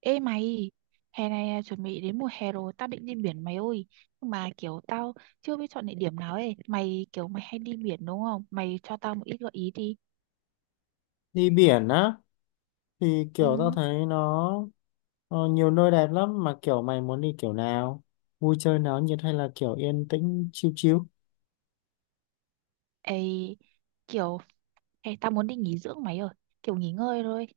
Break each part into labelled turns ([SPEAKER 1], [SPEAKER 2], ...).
[SPEAKER 1] Ê mày, hè này à, chuẩn bị đến mùa hè rồi, tao định đi biển mày ơi. Nhưng mà kiểu tao chưa biết chọn địa điểm nào ấy. Mày kiểu mày hay đi biển đúng không? Mày cho tao một ít gợi ý đi.
[SPEAKER 2] Đi biển á thì
[SPEAKER 1] Ừ,
[SPEAKER 2] kiểu tao thấy nó nhiều nơi đẹp lắm, mà kiểu mày muốn đi kiểu nào, vui chơi náo nhiệt hay là kiểu yên tĩnh chill chill?
[SPEAKER 1] ê, kiểu tao muốn đi nghỉ dưỡng mày ơi. Kiểu nghỉ ngơi thôi.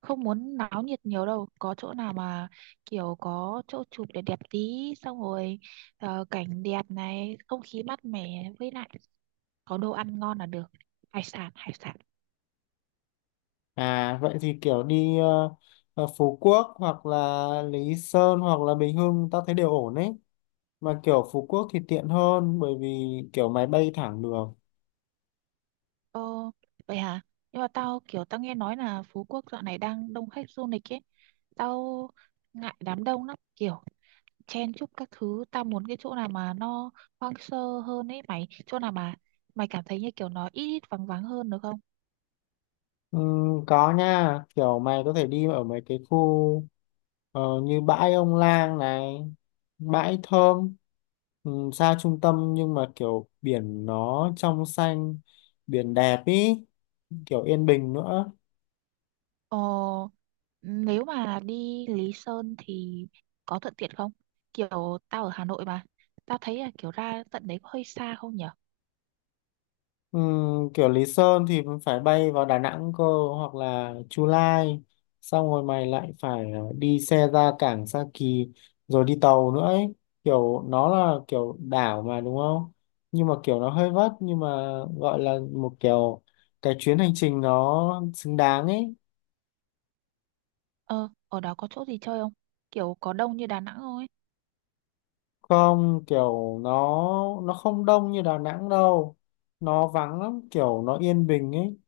[SPEAKER 1] Không muốn náo nhiệt nhiều đâu. Có chỗ nào mà kiểu có chỗ chụp để đẹp đẹp tí. Xong rồi cảnh đẹp này, không khí mát mẻ với lại có đồ ăn ngon là được. Hải sản, hải sản.
[SPEAKER 2] À vậy thì kiểu đi Phú Quốc hoặc là Lý Sơn hoặc là Bình Hưng, tao thấy đều ổn ấy. Mà kiểu Phú Quốc thì tiện hơn, bởi vì kiểu máy bay thẳng được.
[SPEAKER 1] Ờ, vậy hả? Nhưng mà tao kiểu tao nghe nói là Phú Quốc dạo này đang đông khách du lịch ấy. Tao ngại đám đông lắm, kiểu chen chúc các thứ. Tao muốn cái chỗ nào mà nó hoang sơ hơn ấy mày. Chỗ nào mà mày cảm thấy như kiểu nó ít ít vắng vắng hơn được không?
[SPEAKER 2] Ừ, có nha, kiểu mày có thể đi ở mấy cái khu như bãi Ông Lang này, bãi Thơm. Ừ, xa trung tâm nhưng mà kiểu biển nó trong xanh, biển đẹp ý, kiểu yên bình nữa.
[SPEAKER 1] Ờ, nếu mà đi Lý Sơn thì có thuận tiện không? Kiểu tao ở Hà Nội mà. Tao thấy là kiểu ra tận đấy có hơi xa không nhở?
[SPEAKER 2] Ừ, kiểu Lý Sơn thì mình phải bay vào Đà Nẵng cơ, hoặc là Chu Lai, xong rồi mày lại phải đi xe ra cảng Sa Kỳ, rồi đi tàu nữa ấy. Kiểu nó là kiểu đảo mà, đúng không? Nhưng mà kiểu nó hơi vất, nhưng mà gọi là một kiểu cái chuyến hành trình nó xứng đáng ấy.
[SPEAKER 1] Ờ, ở đó có chỗ gì chơi không? Kiểu có đông như Đà Nẵng không ấy?
[SPEAKER 2] Không kiểu nó không đông như Đà Nẵng đâu. Nó vắng lắm, kiểu nó yên bình ấy.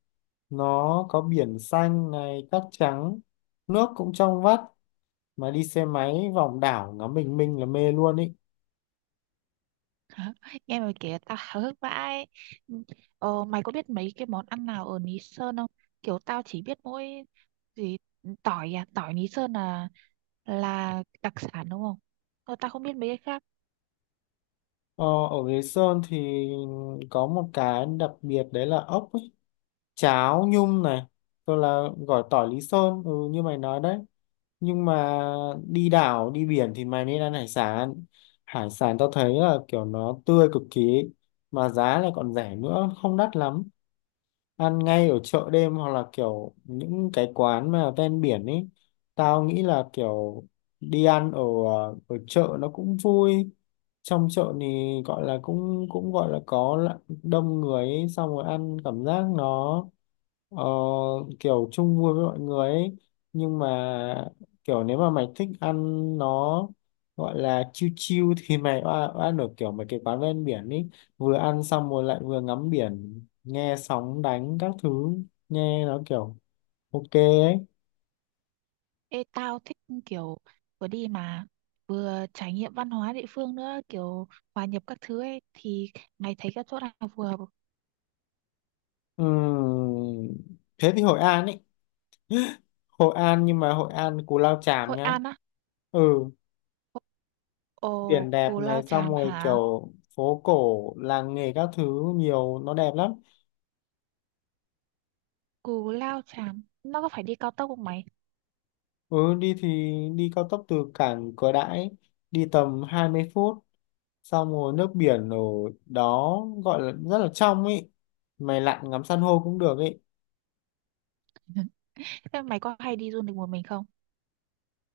[SPEAKER 2] Nó có biển xanh này, cát trắng, nước cũng trong vắt, mà đi xe máy vòng đảo ngắm bình minh là mê luôn ý.
[SPEAKER 1] Nghe mày kể tao háo hức vãi. Ờ, mày có biết mấy cái món ăn nào ở Lý Sơn không? Kiểu tao chỉ biết mỗi gì tỏi à, tỏi Lý Sơn là đặc sản đúng không? Ờ, tao không biết mấy cái khác.
[SPEAKER 2] ờ, Ở Lý Sơn thì có một cái đặc biệt đấy là ốc ấy, cháo nhum này, tôi là gỏi tỏi Lý Sơn, ừ, như mày nói đấy. Nhưng mà đi đảo đi biển thì mày nên ăn hải sản. Hải sản tao thấy là kiểu nó tươi cực kỳ ấy, mà giá lại còn rẻ nữa, không đắt lắm. Ăn ngay ở chợ đêm hoặc là kiểu những cái quán mà ven biển ấy. Tao nghĩ là kiểu đi ăn ở ở chợ nó cũng vui. Trong chợ thì gọi là cũng cũng gọi là có đông người ấy, xong rồi ăn cảm giác nó Ờ, kiểu chung vui với mọi người ấy. Nhưng mà kiểu nếu mà mày thích ăn nó gọi là chill chill thì mày ăn ở kiểu mấy cái quán ven biển ấy, vừa ăn xong rồi lại vừa ngắm biển nghe sóng đánh các thứ, nghe nó kiểu ok ấy.
[SPEAKER 1] Ê, tao thích kiểu vừa đi mà vừa trải nghiệm văn hóa địa phương nữa, kiểu hòa nhập các thứ ấy thì mày thấy các chỗ nào phù hợp?
[SPEAKER 2] Ừm, Thế thì Hội An ấy. Hội An, nhưng mà Hội An Cù Lao Chàm
[SPEAKER 1] Hội
[SPEAKER 2] nhá.
[SPEAKER 1] An á.
[SPEAKER 2] Ừ,
[SPEAKER 1] Ồ,
[SPEAKER 2] biển đẹp
[SPEAKER 1] Cù
[SPEAKER 2] này,
[SPEAKER 1] Lao
[SPEAKER 2] xong
[SPEAKER 1] Chàm
[SPEAKER 2] rồi
[SPEAKER 1] hả?
[SPEAKER 2] kiểu phố cổ làng nghề các thứ, nhiều nó đẹp lắm.
[SPEAKER 1] Cù Lao Chàm, nó có phải đi cao tốc không mày?
[SPEAKER 2] Ừ, đi thì đi cao tốc từ cảng Cửa Đãi, đi tầm 20 phút, xong rồi nước biển ở đó gọi là rất là trong ấy, mày lặn ngắm san hô cũng được ấy.
[SPEAKER 1] Thế mày có hay đi du lịch một mình không?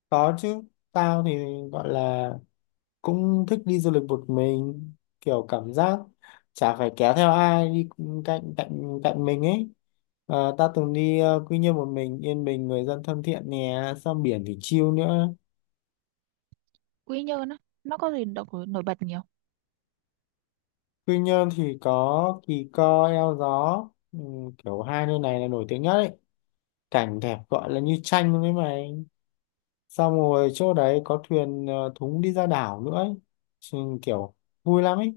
[SPEAKER 2] Có chứ, tao thì gọi là cũng thích đi du lịch một mình. Kiểu cảm giác chả phải kéo theo ai đi cạnh cạnh cạnh mình ấy. Tao từng đi Quy Nhơn một mình, yên bình, người dân thân thiện nè, xong biển thì chill nữa.
[SPEAKER 1] Quy Nhơn á, nó có gì độc nổi bật nhiều.
[SPEAKER 2] Quy Nhơn thì có Kỳ Co, Eo Gió, ừ, kiểu hai nơi này là nổi tiếng nhất ấy. Cảnh đẹp gọi là như tranh với mày. Xong rồi chỗ đấy có thuyền thúng đi ra đảo nữa ấy. Chứ. Kiểu vui lắm ấy.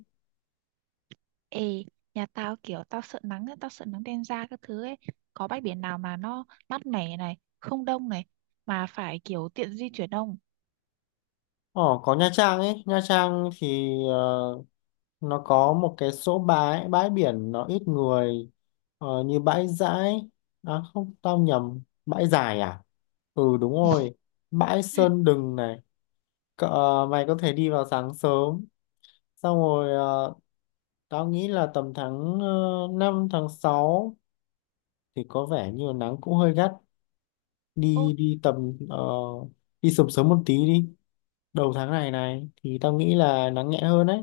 [SPEAKER 1] Ê, nhà tao kiểu tao sợ nắng, á, tao sợ nắng đen da các thứ ấy. Có bãi biển nào mà nó mát mẻ này, không đông này, mà phải kiểu tiện di chuyển không?
[SPEAKER 2] Ờ, có Nha Trang ấy. Nha Trang thì nó có một cái số bãi bãi biển nó ít người, như bãi Dãi, à không, tao nhầm, bãi Dài à? Ừ đúng rồi, bãi Sơn Đừng này. Cỡ, mày có thể đi vào sáng sớm, xong rồi tao nghĩ là tầm tháng 5, tháng 6 thì có vẻ như là nắng cũng hơi gắt. đi
[SPEAKER 1] Ô,
[SPEAKER 2] đi tầm ờ, đi sớm sớm một tí đi, đầu tháng này này thì tao nghĩ là nắng nhẹ hơn đấy.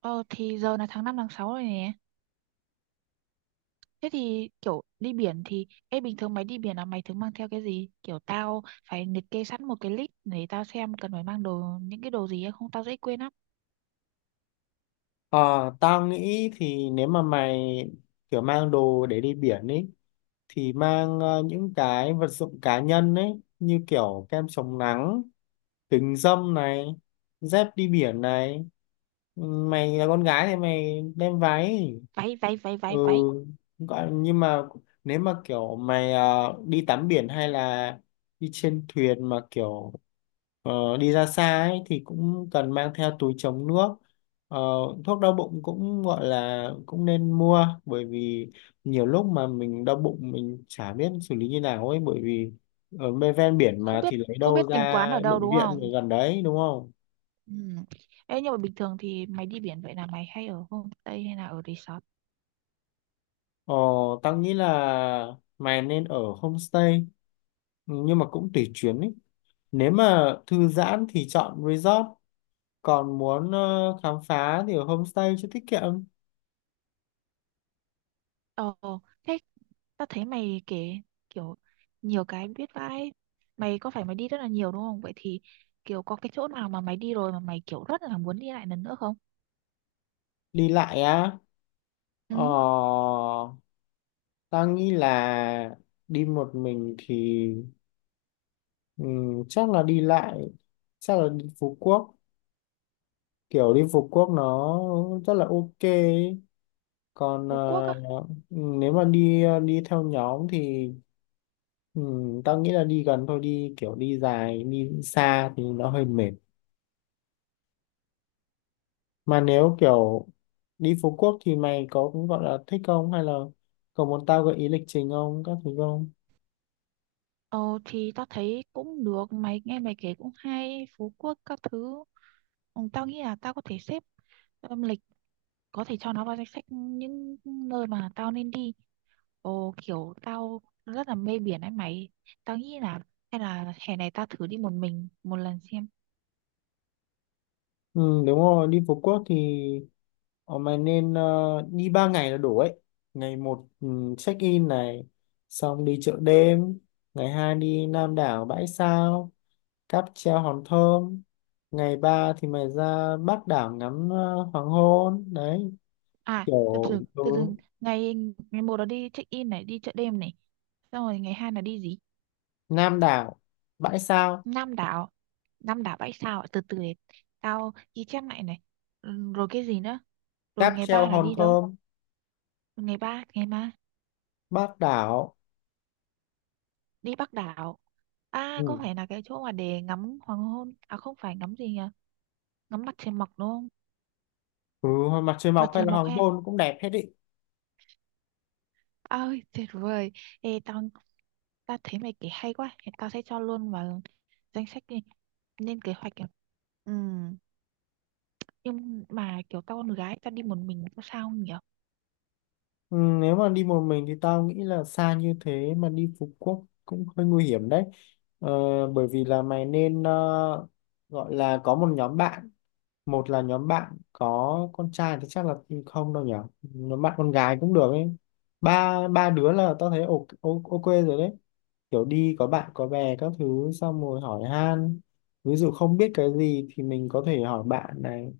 [SPEAKER 1] ờ, thì giờ là tháng 5 tháng 6 rồi nè. Thế thì kiểu đi biển thì, ê bình thường mày đi biển là mày thường mang theo cái gì? Kiểu tao phải liệt kê sẵn một cái list để tao xem cần phải mang đồ, những cái đồ gì ấy, không tao dễ quên lắm.
[SPEAKER 2] Ờ, tao nghĩ thì nếu mà mày kiểu mang đồ để đi biển ấy thì mang những cái vật dụng cá nhân ấy, như kiểu kem chống nắng, kính râm này, dép đi biển này. Ừ, mày là con gái thì mày đem váy.
[SPEAKER 1] Váy, váy, váy,
[SPEAKER 2] Ừ,
[SPEAKER 1] váy, váy.
[SPEAKER 2] nhưng mà nếu mà kiểu mày đi tắm biển hay là đi trên thuyền mà kiểu đi ra xa ấy, thì cũng cần mang theo túi chống nước. Ờ, thuốc đau bụng cũng gọi là cũng nên mua, bởi vì nhiều lúc mà mình đau bụng mình chả biết xử lý như nào ấy, bởi vì ở bên ven biển
[SPEAKER 1] Không
[SPEAKER 2] mà
[SPEAKER 1] biết,
[SPEAKER 2] thì lấy
[SPEAKER 1] không
[SPEAKER 2] đâu
[SPEAKER 1] biết tìm
[SPEAKER 2] ra
[SPEAKER 1] quán ở đâu
[SPEAKER 2] bệnh
[SPEAKER 1] đúng
[SPEAKER 2] viện ở
[SPEAKER 1] không?
[SPEAKER 2] gần đấy, đúng không?
[SPEAKER 1] Ừ. Ê, nhưng mà bình thường thì mày đi biển vậy là mày hay ở homestay hay là ở resort?
[SPEAKER 2] Ờ, tao nghĩ là mày nên ở homestay, nhưng mà cũng tùy chuyến ấy. Nếu mà thư giãn thì chọn resort, còn muốn khám phá thì ở homestay cho tiết kiệm.
[SPEAKER 1] Ồ, thế tao thấy mày kể kiểu nhiều cái biết vãi. Mày có phải mày đi rất là nhiều đúng không? Vậy thì kiểu có cái chỗ nào mà mày đi rồi mà mày kiểu rất là muốn đi lại lần nữa không?
[SPEAKER 2] Đi lại á? ờ,
[SPEAKER 1] Ừ,
[SPEAKER 2] Ta nghĩ là đi một mình thì chắc là đi lại, chắc là đi Phú Quốc. Kiểu đi Phú Quốc nó rất là ok ấy. Còn
[SPEAKER 1] Phú Quốc á.
[SPEAKER 2] nếu mà đi theo nhóm thì ta nghĩ là đi gần thôi, đi kiểu đi dài, đi xa thì nó hơi mệt. Mà nếu kiểu đi Phú Quốc thì mày có cũng gọi là thích không, hay là có muốn tao gợi ý lịch trình không các thứ không?
[SPEAKER 1] Ồ, thì tao thấy cũng được. Mày nghe mày kể cũng hay. Phú Quốc các thứ. Ừ, tao nghĩ là tao có thể xếp lịch có thể cho nó vào danh sách những nơi mà tao nên đi. Ồ, kiểu tao rất là mê biển ấy mày. Tao nghĩ là hay là hè này tao thử đi một mình một lần xem.
[SPEAKER 2] Ừ, đúng rồi. Đi Phú Quốc thì ờ, mày nên đi 3 ngày là đủ ấy. Ngày một, ừ, check in này, xong đi chợ đêm. Ngày hai đi Nam đảo, Bãi Sao, cáp treo Hòn Thơm. Ngày ba thì mày ra Bắc đảo ngắm hoàng hôn đấy,
[SPEAKER 1] À, từ
[SPEAKER 2] kiểu.
[SPEAKER 1] từ
[SPEAKER 2] Ừ,
[SPEAKER 1] từ từ ngày ngày một là đi check in này, đi chợ đêm này. Xong rồi ngày 2 là đi gì?
[SPEAKER 2] Nam đảo, Bãi Sao,
[SPEAKER 1] Nam đảo. Nam đảo bãi sao ạ? Từ từ để tao ghi chép lại này. Ừ, rồi cái gì nữa? Rồi
[SPEAKER 2] cáp
[SPEAKER 1] ngày
[SPEAKER 2] treo
[SPEAKER 1] ba là
[SPEAKER 2] Hòn
[SPEAKER 1] đi đâu?
[SPEAKER 2] Thơm,
[SPEAKER 1] Ngày ba
[SPEAKER 2] Bác đảo.
[SPEAKER 1] đi Bắc đảo. À, có
[SPEAKER 2] Ừ.
[SPEAKER 1] phải là cái chỗ mà để ngắm hoàng hôn? À không phải ngắm gì nhỉ? Ngắm mặt trời mọc đúng không?
[SPEAKER 2] Ừ, mặt trời
[SPEAKER 1] Mặt
[SPEAKER 2] mọc
[SPEAKER 1] trời
[SPEAKER 2] hay là
[SPEAKER 1] mọc
[SPEAKER 2] hoàng
[SPEAKER 1] hay
[SPEAKER 2] hôn cũng đẹp hết ý.
[SPEAKER 1] Ôi, tuyệt vời. Ê, tao thấy mày kể hay quá. Thì tao sẽ cho luôn vào danh sách đi. Lên kế hoạch. Ừ. Nhưng mà kiểu tao con gái, tao đi một mình có sao không nhỉ?
[SPEAKER 2] Ừ, nếu mà đi một mình thì tao nghĩ là xa như thế mà đi Phú Quốc cũng hơi nguy hiểm đấy. ờ, Bởi vì là mày nên gọi là có một nhóm bạn. Một là nhóm bạn có con trai thì chắc là không đâu nhỉ. Nhóm bạn con gái cũng được ấy, ba ba đứa là tao thấy ok ok rồi đấy. Kiểu đi có bạn có bè các thứ, xong rồi hỏi han, ví dụ không biết cái gì thì mình có thể hỏi bạn này,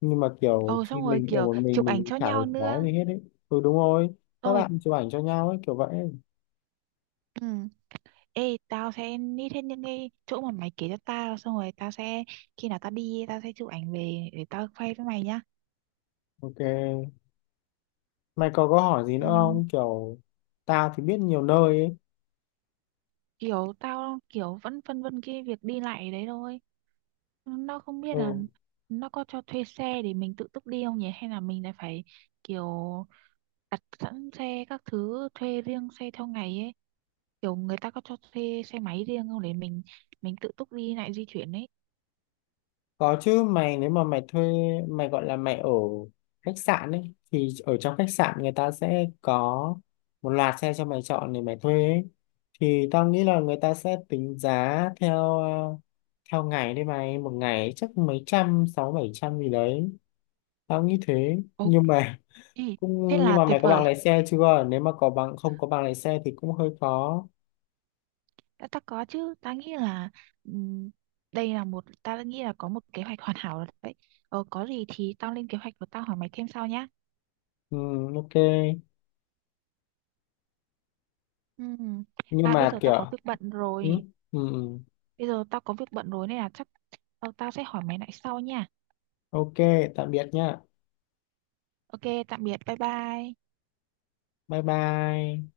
[SPEAKER 2] nhưng mà kiểu
[SPEAKER 1] Ồ,
[SPEAKER 2] khi
[SPEAKER 1] xong rồi
[SPEAKER 2] mình ở
[SPEAKER 1] kiểu
[SPEAKER 2] một
[SPEAKER 1] chụp ảnh
[SPEAKER 2] mình
[SPEAKER 1] cho
[SPEAKER 2] chả
[SPEAKER 1] nhau
[SPEAKER 2] đối phó
[SPEAKER 1] nữa.
[SPEAKER 2] gì hết đấy. Ừ đúng rồi, các
[SPEAKER 1] Xong rồi.
[SPEAKER 2] bạn chụp ảnh cho nhau ấy, kiểu vậy.
[SPEAKER 1] Ừ. Ê, tao sẽ nít hết những cái chỗ mà mày kể cho tao. Xong rồi tao sẽ, khi nào tao đi, tao sẽ chụp ảnh về để tao khoe với mày nhá.
[SPEAKER 2] Ok, mày có hỏi gì
[SPEAKER 1] Ừ,
[SPEAKER 2] nữa không, kiểu tao thì biết nhiều nơi ấy.
[SPEAKER 1] kiểu tao kiểu vẫn phân vân cái việc đi lại đấy thôi, nó không biết là
[SPEAKER 2] Ừ.
[SPEAKER 1] nó có cho thuê xe để mình tự túc đi không nhỉ, hay là mình lại phải kiểu đặt sẵn xe các thứ thuê riêng xe theo ngày ấy, kiểu người ta có cho thuê xe máy riêng không để mình tự túc đi lại di chuyển ấy.
[SPEAKER 2] Có chứ mày. Nếu mà mày thuê, mày gọi là mày ở khách sạn ấy, thì ở trong khách sạn người ta sẽ có một loạt xe cho mày chọn để mày thuê ấy. Thì tao nghĩ là người ta sẽ tính giá theo theo ngày đấy. Mày một ngày chắc mấy trăm, sáu bảy trăm gì đấy, tao nghĩ thế. Nhưng
[SPEAKER 1] Ok,
[SPEAKER 2] mà
[SPEAKER 1] thế
[SPEAKER 2] cũng nhưng
[SPEAKER 1] là
[SPEAKER 2] mà
[SPEAKER 1] tuyệt
[SPEAKER 2] mày có bằng
[SPEAKER 1] vời.
[SPEAKER 2] lái xe chưa? Nếu mà có bằng, không có bằng lái xe thì cũng hơi khó.
[SPEAKER 1] Đã ta có chứ, ta nghĩ là ừm, đây là một ta nghĩ là có một kế hoạch hoàn hảo rồi đấy. Có gì thì tao lên kế hoạch và tao hỏi mày thêm sau nhá.
[SPEAKER 2] Ừ, ok.
[SPEAKER 1] Ừm.
[SPEAKER 2] Nhưng
[SPEAKER 1] À bây
[SPEAKER 2] mà
[SPEAKER 1] giờ
[SPEAKER 2] kiểu
[SPEAKER 1] tao có việc bận
[SPEAKER 2] ừ,
[SPEAKER 1] rồi.
[SPEAKER 2] ừ, ừ.
[SPEAKER 1] Bây giờ tao có việc bận rồi nên là chắc tao sẽ hỏi mày lại sau nha.
[SPEAKER 2] Ok, tạm biệt nhá.
[SPEAKER 1] Ok, tạm biệt, bye bye.
[SPEAKER 2] Bye bye.